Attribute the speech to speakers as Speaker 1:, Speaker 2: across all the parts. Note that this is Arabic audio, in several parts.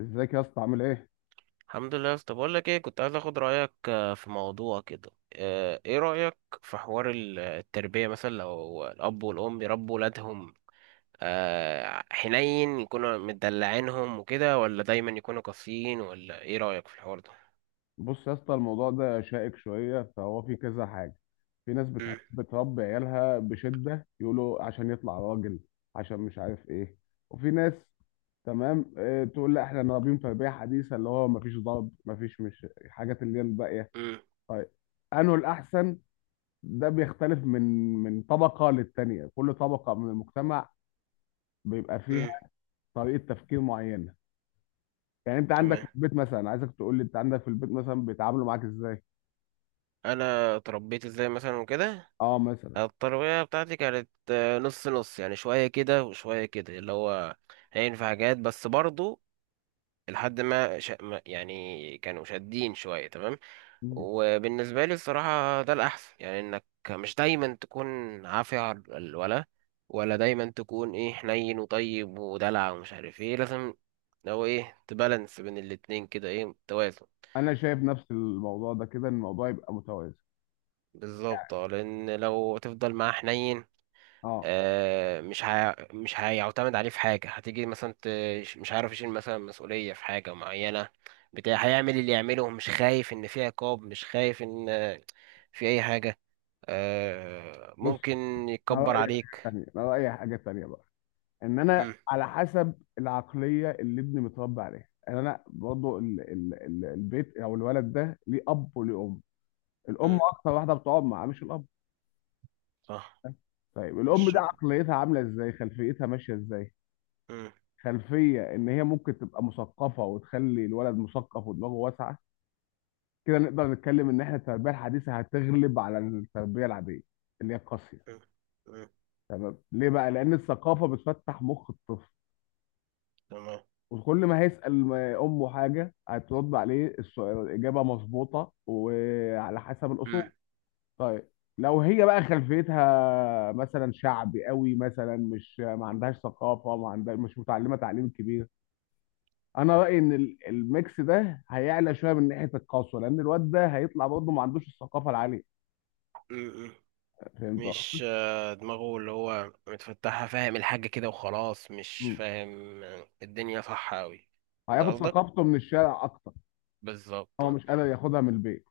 Speaker 1: ازيك يا اسطى عامل ايه؟
Speaker 2: الحمد لله. طب اقول لك ايه، كنت عايز اخد رايك في موضوع كده. ايه رايك في حوار التربيه، مثلا لو الاب والام يربوا ولادهم حنين يكونوا مدلعينهم وكده، ولا دايما يكونوا قاسيين؟ ولا ايه رايك في الحوار ده؟
Speaker 1: بص يا اسطى، الموضوع ده شائك شويه، فهو في كذا حاجه. في ناس
Speaker 2: مم.
Speaker 1: بتحب تربي عيالها بشده، يقولوا عشان يطلع راجل، عشان مش عارف ايه. وفي ناس تمام، اه، تقول لا احنا نربيهم تربيه حديثه، اللي هو مفيش ضرب، مفيش، مش الحاجات اللي هي الباقيه.
Speaker 2: مم.
Speaker 1: طيب انه الاحسن؟ ده بيختلف من طبقه للتانيه. كل طبقه من المجتمع بيبقى فيها
Speaker 2: مم.
Speaker 1: طريقه تفكير معينه. يعني انت عندك
Speaker 2: تمام.
Speaker 1: في البيت مثلا، عايزك تقول لي انت عندك في البيت مثلا بيتعاملوا معاك ازاي.
Speaker 2: انا اتربيت ازاي مثلا وكده.
Speaker 1: اه مثلا.
Speaker 2: التربيه بتاعتي كانت نص نص، يعني شويه كده وشويه كده، اللي هو هينفع حاجات، بس برضو لحد ما يعني كانوا شادين شويه. تمام.
Speaker 1: مم.
Speaker 2: وبالنسبة لي الصراحة ده الأحسن، يعني إنك مش دايما تكون عافية على الولا، ولا دايما تكون إيه حنين وطيب ودلع ومش عارف إيه. لازم لو إيه تبالانس بين الاتنين كده، إيه، توازن.
Speaker 1: انا شايف نفس الموضوع ده كده، ان الموضوع يبقى متوازن.
Speaker 2: بالظبط اه، لأن لو تفضل معاه حنين
Speaker 1: اه.
Speaker 2: آه، مش هيعتمد عليه في حاجة، هتيجي مثلا مش عارف يشيل مثلا مسؤولية في حاجة معينة، بتاع هيعمل اللي يعمله، مش خايف إن في عقاب، مش خايف إن في أي حاجة. آه
Speaker 1: بص،
Speaker 2: ممكن
Speaker 1: انا
Speaker 2: يكبر
Speaker 1: رايي حاجه
Speaker 2: عليك.
Speaker 1: تانيه، انا رايي حاجه تانيه بقى. ان انا
Speaker 2: مم.
Speaker 1: على حسب العقليه اللي ابني متربي عليها، يعني انا برضه ال البيت او الولد ده ليه اب وليه ام. الام
Speaker 2: مم.
Speaker 1: اكتر واحده بتقعد معاه، مش الاب.
Speaker 2: صح.
Speaker 1: طيب
Speaker 2: من
Speaker 1: الام ده
Speaker 2: الشغل.
Speaker 1: عقليتها عامله ازاي، خلفيتها ماشيه ازاي؟
Speaker 2: مم.
Speaker 1: خلفيه ان هي ممكن تبقى مثقفه وتخلي الولد مثقف ودماغه واسعه، كده نقدر نتكلم ان احنا التربيه الحديثه هتغلب على التربيه العاديه اللي هي القاسيه.
Speaker 2: مم. مم.
Speaker 1: تمام. ليه بقى؟ لان الثقافه بتفتح مخ الطفل،
Speaker 2: تمام.
Speaker 1: وكل ما هيسال امه حاجه هترد عليه السؤال، الاجابه مظبوطه وعلى حسب الاصول.
Speaker 2: مم.
Speaker 1: طيب، لو هي بقى خلفيتها مثلا شعبي قوي مثلا، مش ما عندهاش ثقافه، ما عندها، مش متعلمه تعليم كبير، انا رايي ان الميكس ده هيعلى شويه من ناحيه القسوه، لان الواد ده هيطلع برضه ما عندوش الثقافه العاليه.
Speaker 2: مم. مم.
Speaker 1: فهمت قصدي؟
Speaker 2: مش دماغه اللي هو متفتحة، فاهم الحاجة كده وخلاص، مش فاهم الدنيا صح أوي. ده
Speaker 1: هياخد
Speaker 2: قصدك؟
Speaker 1: ثقافته من الشارع اكتر.
Speaker 2: بالظبط
Speaker 1: هو
Speaker 2: آه.
Speaker 1: مش قادر ياخدها من البيت.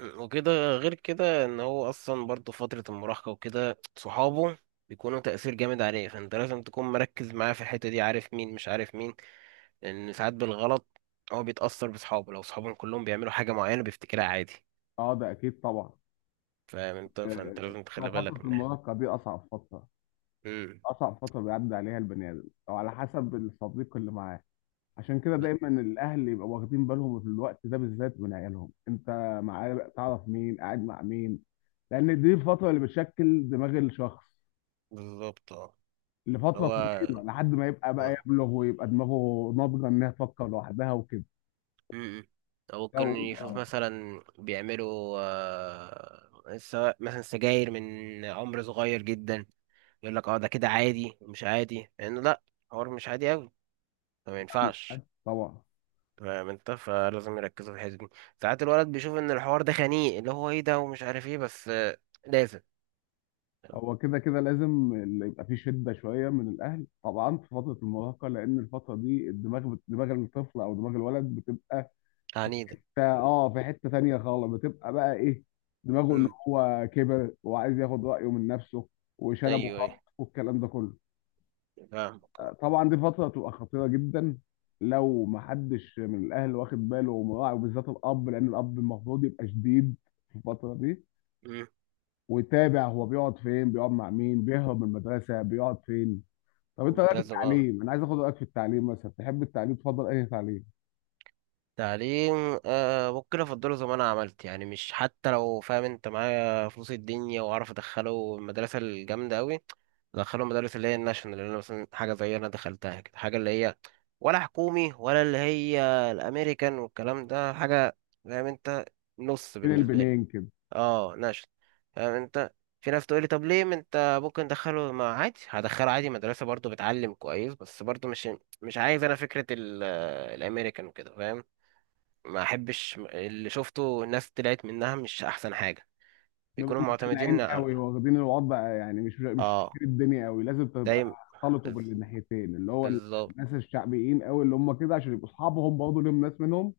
Speaker 2: مم. وكده. غير كده ان هو اصلا برضه فترة المراهقة وكده، صحابه بيكونوا تأثير جامد عليه، فانت لازم تكون مركز معاه في الحتة دي، عارف مين مش عارف مين. لأن ساعات بالغلط هو بيتأثر بصحابه، لو صحابهم كلهم بيعملوا حاجة معينة بيفتكرها عادي.
Speaker 1: اه ده اكيد طبعا.
Speaker 2: فاهم انت؟
Speaker 1: آه،
Speaker 2: فانت لازم
Speaker 1: لو
Speaker 2: تخلي
Speaker 1: فترة
Speaker 2: بالك من ده.
Speaker 1: المراهقة دي اصعب فترة
Speaker 2: امم
Speaker 1: اصعب فترة بيعدي عليها البني ادم او على حسب الصديق اللي معاه عشان كده
Speaker 2: ب-
Speaker 1: دايما الاهل يبقوا واخدين بالهم في الوقت ده بالذات من عيالهم انت معاه تعرف مين قاعد مع مين لان دي الفترة اللي بتشكل دماغ الشخص
Speaker 2: بالظبط اه. اللي
Speaker 1: لفترة
Speaker 2: هو
Speaker 1: طويلة لحد ما يبقى بقى
Speaker 2: آه.
Speaker 1: يبلغ ويبقى دماغه ناضجة انها تفكر لوحدها وكده
Speaker 2: امم أو ممكن يشوف
Speaker 1: لو-
Speaker 2: مثلا بيعملوا سواء مثلا سجاير من عمر صغير جدا، يقول لك اه ده كده عادي. مش عادي لأنه لأ، حوار مش عادي أوي. فما ينفعش،
Speaker 1: طبعا.
Speaker 2: فاهم انت. فلازم يركزوا في الحته دي. ساعات الولد بيشوف ان الحوار ده خنيق، اللي هو ايه ده ومش عارف ايه، بس لازم.
Speaker 1: هو كده كده لازم اللي يبقى فيه شدة شوية من الأهل طبعا في فترة المراهقة، لأن الفترة دي الدماغ دماغ الطفل أو دماغ الولد بتبقى
Speaker 2: عنيدة.
Speaker 1: في في حتة تانية خالص، بتبقى بقى إيه، دماغه إن
Speaker 2: امم
Speaker 1: هو كبر وعايز ياخد رأيه من نفسه، وشنب
Speaker 2: ايوه ايوه،
Speaker 1: وخط والكلام ده كله.
Speaker 2: فاهمك اه.
Speaker 1: طبعا دي فترة تبقى خطيرة جدا لو محدش من الأهل واخد باله ومراعي، وبالذات الأب، لأن الأب المفروض يبقى شديد في الفترة دي،
Speaker 2: امم
Speaker 1: ويتابع هو بيقعد فين، بيقعد مع مين، بيهرب من المدرسة بيقعد فين. طب انت
Speaker 2: انت
Speaker 1: رايك في
Speaker 2: لازم اه،
Speaker 1: التعليم؟ انا عايز اخد رايك في التعليم مثلا، تحب التعليم، تفضل اي تعليم
Speaker 2: تعليم. آه ممكن افضله زي ما انا عملت، يعني مش حتى لو فاهم انت معايا فلوس الدنيا واعرف ادخله المدرسه الجامده قوي. ادخله المدارس اللي هي الناشونال، اللي انا مثلا حاجه زي انا دخلتها كده، حاجه اللي هي، ولا حكومي ولا اللي هي الامريكان والكلام ده حاجه، فاهم انت، نص
Speaker 1: بين
Speaker 2: بالنسبه لي.
Speaker 1: البنين كده؟
Speaker 2: اه نشل، فاهم انت. في ناس تقولي طب ليه ما انت ممكن تدخله، ما عادي هدخله عادي مدرسة برضو بتعلم كويس، بس برضو مش، مش عايز انا فكرة الامريكان وكده، فاهم. ما احبش اللي شفته، الناس طلعت منها مش احسن حاجة،
Speaker 1: نبقى
Speaker 2: بيكونوا
Speaker 1: متدلعين
Speaker 2: معتمدين
Speaker 1: قوي
Speaker 2: على
Speaker 1: واخدين الوضع، يعني مش
Speaker 2: اه
Speaker 1: شايفين الدنيا قوي. لازم تبقى
Speaker 2: دايما.
Speaker 1: خلطوا
Speaker 2: بز-
Speaker 1: بالناحيتين، اللي هو
Speaker 2: بالظبط.
Speaker 1: الناس الشعبيين قوي اللي هم كده، عشان يبقوا اصحابهم برضه ليهم ناس منهم،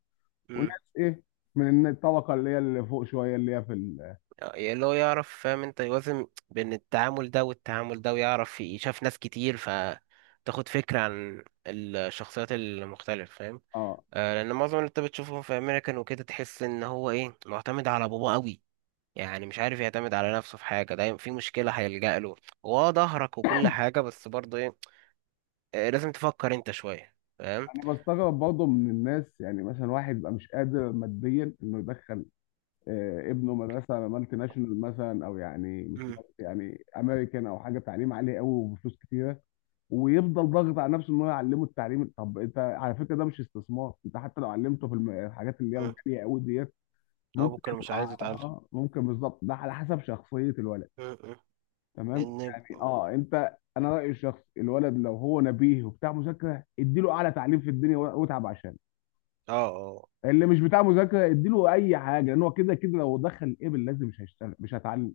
Speaker 2: مم.
Speaker 1: وناس ايه، من الطبقه اللي هي اللي فوق شويه اللي هي في
Speaker 2: اللي هو يعرف، فاهم انت، يوازن بين التعامل ده والتعامل ده، ويعرف يشاف ناس كتير فتاخد فكرة عن الشخصيات المختلفة، فاهم.
Speaker 1: اه.
Speaker 2: لان معظم اللي انت بتشوفهم في امريكان وكده، تحس ان هو ايه معتمد على باباه قوي، يعني مش عارف يعتمد على نفسه في حاجه، دايما في مشكله هيلجأ له هو، ظهرك وكل حاجه. بس برضه ايه، لازم تفكر انت شويه، فاهم.
Speaker 1: انا بستغرب برضه من الناس، يعني مثلا واحد يبقى مش قادر ماديا انه يدخل ابنه مدرسه مالتي ناشونال مثلا، او يعني مش
Speaker 2: امم
Speaker 1: مالتي، يعني امريكان او حاجه تعليم عالي قوي وبفلوس كتيره، ويفضل ضاغط على نفسه ان هو يعلمه التعليم. طب انت على فكره، ده مش استثمار. انت حتى لو علمته في الحاجات اللي هي
Speaker 2: امم
Speaker 1: الغاليه قوي ديت،
Speaker 2: اه،
Speaker 1: ممكن
Speaker 2: بكره مش
Speaker 1: يطلع
Speaker 2: عايز يتعلم.
Speaker 1: اه، ممكن، بالظبط، ده على حسب شخصيه الولد.
Speaker 2: امم
Speaker 1: تمام.
Speaker 2: ان
Speaker 1: يعني اه، انت، انا رايي الشخص الولد لو هو نبيه وبتاع مذاكره، اديله اعلى تعليم في الدنيا واتعب عشان.
Speaker 2: اه اه
Speaker 1: اللي مش بتاع مذاكره اديله اي حاجه، لان هو كده كده لو دخل ايبل لازم، مش هيشتغل، مش هتعلم.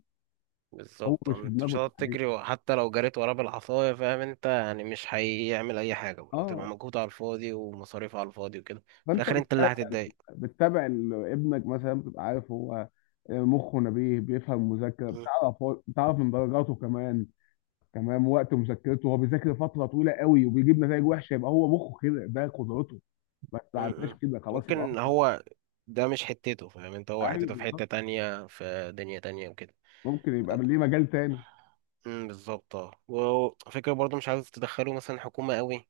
Speaker 1: هو
Speaker 2: بالظبط
Speaker 1: مش في
Speaker 2: انت مش
Speaker 1: دماغه
Speaker 2: هتقعد
Speaker 1: التحليل.
Speaker 2: تجري، وحتى لو جريت وراه بالعصايه فاهم انت، يعني مش هيعمل اي حاجه، وتبقى
Speaker 1: اه.
Speaker 2: مجهود على الفاضي ومصاريف على الفاضي وكده. في
Speaker 1: فانت
Speaker 2: الاخر انت اللي
Speaker 1: بتتابع،
Speaker 2: هتتضايق.
Speaker 1: بتتابع ابنك مثلا، بتبقى عارف هو مخه نبيه بيفهم مذاكره، بتعرف من درجاته كمان. تمام. وقت مذاكرته هو بيذاكر فتره طويله قوي وبيجيب نتائج وحشه، يبقى هو مخه كده، ده قدرته، ما تعداش
Speaker 2: م-م.
Speaker 1: كده، خلاص يبقى
Speaker 2: ممكن
Speaker 1: هو.
Speaker 2: هو، ده مش حتته فاهم انت، هو
Speaker 1: ايوه
Speaker 2: حتته في
Speaker 1: بالظبط.
Speaker 2: حتة تانية في دنيا تانية وكده.
Speaker 1: ممكن يبقى ليه مجال تاني.
Speaker 2: بالظبط اه. وفكرة برضه مش عايز تدخله مثلا حكومة قوي،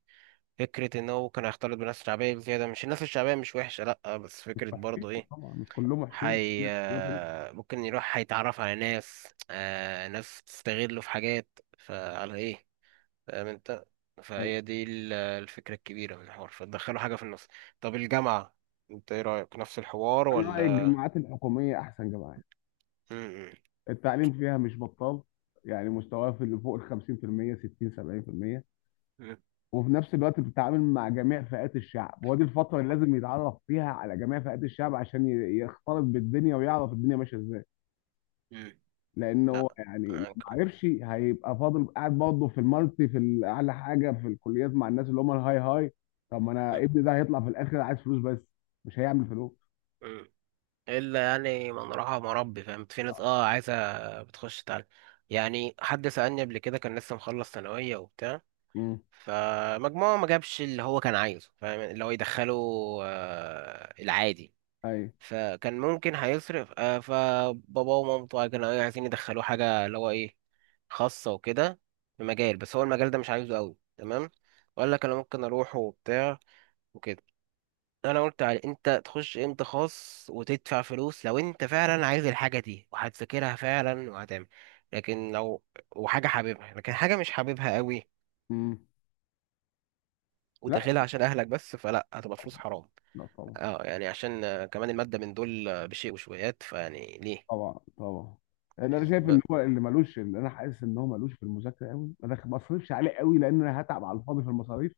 Speaker 2: فكرة ان هو كان هيختلط بالناس الشعبية بزيادة، مش الناس الشعبية مش وحشة لأ، بس
Speaker 1: مش
Speaker 2: فكرة
Speaker 1: وحشين
Speaker 2: برضه ايه
Speaker 1: طبعا، مش كلهم وحشين،
Speaker 2: حي. ممكن يروح هيتعرف على ناس آه ناس تستغله في حاجات، فعلى ايه، فاهم انت.
Speaker 1: أيوة.
Speaker 2: فهي دي الفكرة الكبيرة من الحوار، فتدخله حاجة في النص. طب الجامعة، انت ايه رأيك؟ نفس الحوار
Speaker 1: انا رايي
Speaker 2: ولا؟
Speaker 1: الجامعات الحكوميه احسن جامعات.
Speaker 2: مم.
Speaker 1: التعليم فيها مش بطال، يعني مستواه في اللي فوق ال 50%، 60، 70%.
Speaker 2: مم.
Speaker 1: وفي نفس الوقت بتتعامل مع جميع فئات الشعب، ودي الفترة اللي لازم يتعرف فيها على جميع فئات الشعب، عشان يختلط بالدنيا ويعرف الدنيا ماشية ازاي.
Speaker 2: مم.
Speaker 1: لأنه
Speaker 2: لا،
Speaker 1: هو يعني لو ما
Speaker 2: فاهمك.
Speaker 1: عرفش هيبقى فاضل قاعد برضه في المالتي، في أعلى حاجة في الكليات، مع الناس اللي هم الهاي هاي. طب ما أنا
Speaker 2: مم.
Speaker 1: ابني ده هيطلع في الآخر عايز فلوس بس، مش هيعمل فلوس.
Speaker 2: مم. الا يعني، من راح مربي، فاهم، في ناس اه عايزه بتخش تعلم. يعني حد سالني قبل كده، كان لسه مخلص ثانويه وبتاع،
Speaker 1: امم.
Speaker 2: فمجموعه ما جابش اللي هو كان عايزه، فاهم، اللي هو يدخله آه العادي.
Speaker 1: أيوه.
Speaker 2: فكان ممكن هيصرف آه، فبابا ومامته كانوا إيه عايزين يدخلوه حاجه اللي هو ايه خاصه وكده، في مجال، بس هو المجال ده مش عايزه قوي. تمام، وقال لك انا ممكن اروح وبتاع وكده. انا قلت على انت تخش امتى خاص وتدفع فلوس لو انت فعلا عايز الحاجه دي، وهتذاكرها فعلا وهتعمل. لكن لو، وحاجه حاببها لكن حاجه مش حاببها قوي
Speaker 1: امم. لا.
Speaker 2: وداخلها عشان اهلك بس، فلا، هتبقى فلوس حرام.
Speaker 1: لا طبعا.
Speaker 2: اه، يعني عشان كمان الماده من دول بشيء وشويات فيعني ليه.
Speaker 1: طبعا طبعا. اللي انا
Speaker 2: بز-
Speaker 1: شايف ان
Speaker 2: ب-
Speaker 1: هو، اللي ملوش اللي انا حاسس ان هو ملوش في المذاكره قوي، انا ما بصرفش عليه قوي، لان انا هتعب على الفاضي في المصاريف.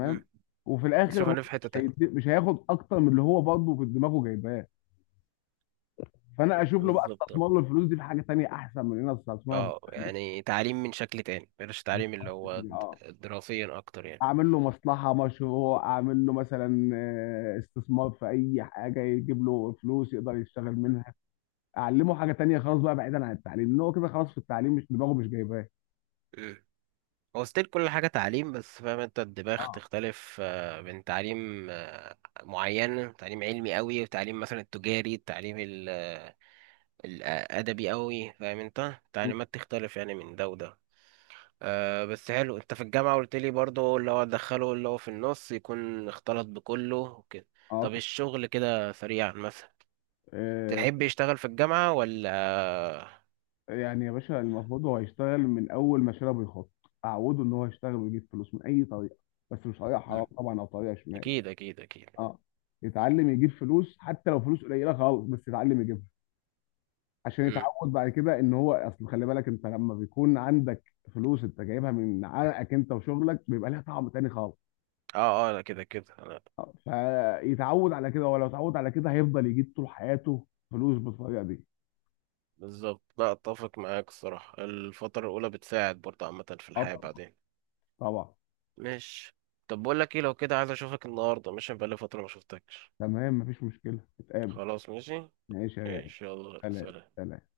Speaker 2: مم.
Speaker 1: وفي
Speaker 2: اصرف
Speaker 1: الاخر هو
Speaker 2: عليه في حته تانية.
Speaker 1: مش هياخد اكتر من اللي هو برضه في دماغه جايباه. فانا اشوف له بقى
Speaker 2: بالظبط اه.
Speaker 1: استثمر له الفلوس دي في حاجه تانيه، احسن من ان انا استثمرها في التعليم
Speaker 2: يعني تعليم من شكل تاني، بلاش تعليم اللي هو
Speaker 1: كده. اه.
Speaker 2: دراسيا اكتر يعني.
Speaker 1: اعمل له مصلحه، مشروع، اعمل له مثلا استثمار في اي حاجه يجيب له فلوس يقدر يشتغل منها. اعلمه حاجه تانيه خلاص بقى، بعيدا عن التعليم، ان هو كده خلاص، في التعليم مش دماغه، مش جايباه.
Speaker 2: هو ستيل كل حاجة تعليم، بس فاهم انت، الدماغ
Speaker 1: اه
Speaker 2: تختلف بين تعليم معين، تعليم علمي قوي، وتعليم مثلا التجاري، التعليم الأدبي قوي، فاهم انت، تعليمات تختلف يعني من ده وده. أه، بس حلو، انت في الجامعة قلت لي برضه اللي هو دخله اللي هو في النص، يكون اختلط بكله وكده.
Speaker 1: اه.
Speaker 2: طب الشغل كده سريعا مثلا،
Speaker 1: آه،
Speaker 2: تحب يشتغل في الجامعة ولا؟
Speaker 1: يعني يا باشا، المفروض هو هيشتغل من اول ما شرب الخط. اعوده ان هو يشتغل ويجيب فلوس من اي طريقه، بس مش طريقه حرام
Speaker 2: مم.
Speaker 1: طبعا او طريقه شمال.
Speaker 2: أكيد أكيد أكيد.
Speaker 1: اه. يتعلم يجيب فلوس حتى لو فلوس قليله خالص، بس يتعلم يجيبها، عشان
Speaker 2: مم.
Speaker 1: يتعود بعد كده، ان هو، اصل خلي بالك انت، لما بيكون عندك فلوس انت جايبها من عرقك انت وشغلك، بيبقى لها طعم تاني خالص.
Speaker 2: اه اه، أنا كده كده.
Speaker 1: فيتعود على كده، ولو اتعود على كده هيفضل يجيب طول حياته فلوس بالطريقه دي.
Speaker 2: بالظبط، لا اتفق معاك الصراحة، الفترة الأولى بتساعد برضه عامة في
Speaker 1: اه
Speaker 2: الحياة بعدين.
Speaker 1: طبعا.
Speaker 2: ماشي. طب بقول لك ايه، لو كده عايز اشوفك النهاردة، مش بقالي فترة ما شفتكش.
Speaker 1: تمام مفيش مشكله، نتقابل.
Speaker 2: خلاص، ماشي.
Speaker 1: ماشي يا غالي.
Speaker 2: ماشي، يلا،
Speaker 1: سلام.
Speaker 2: سلام.
Speaker 1: سلام.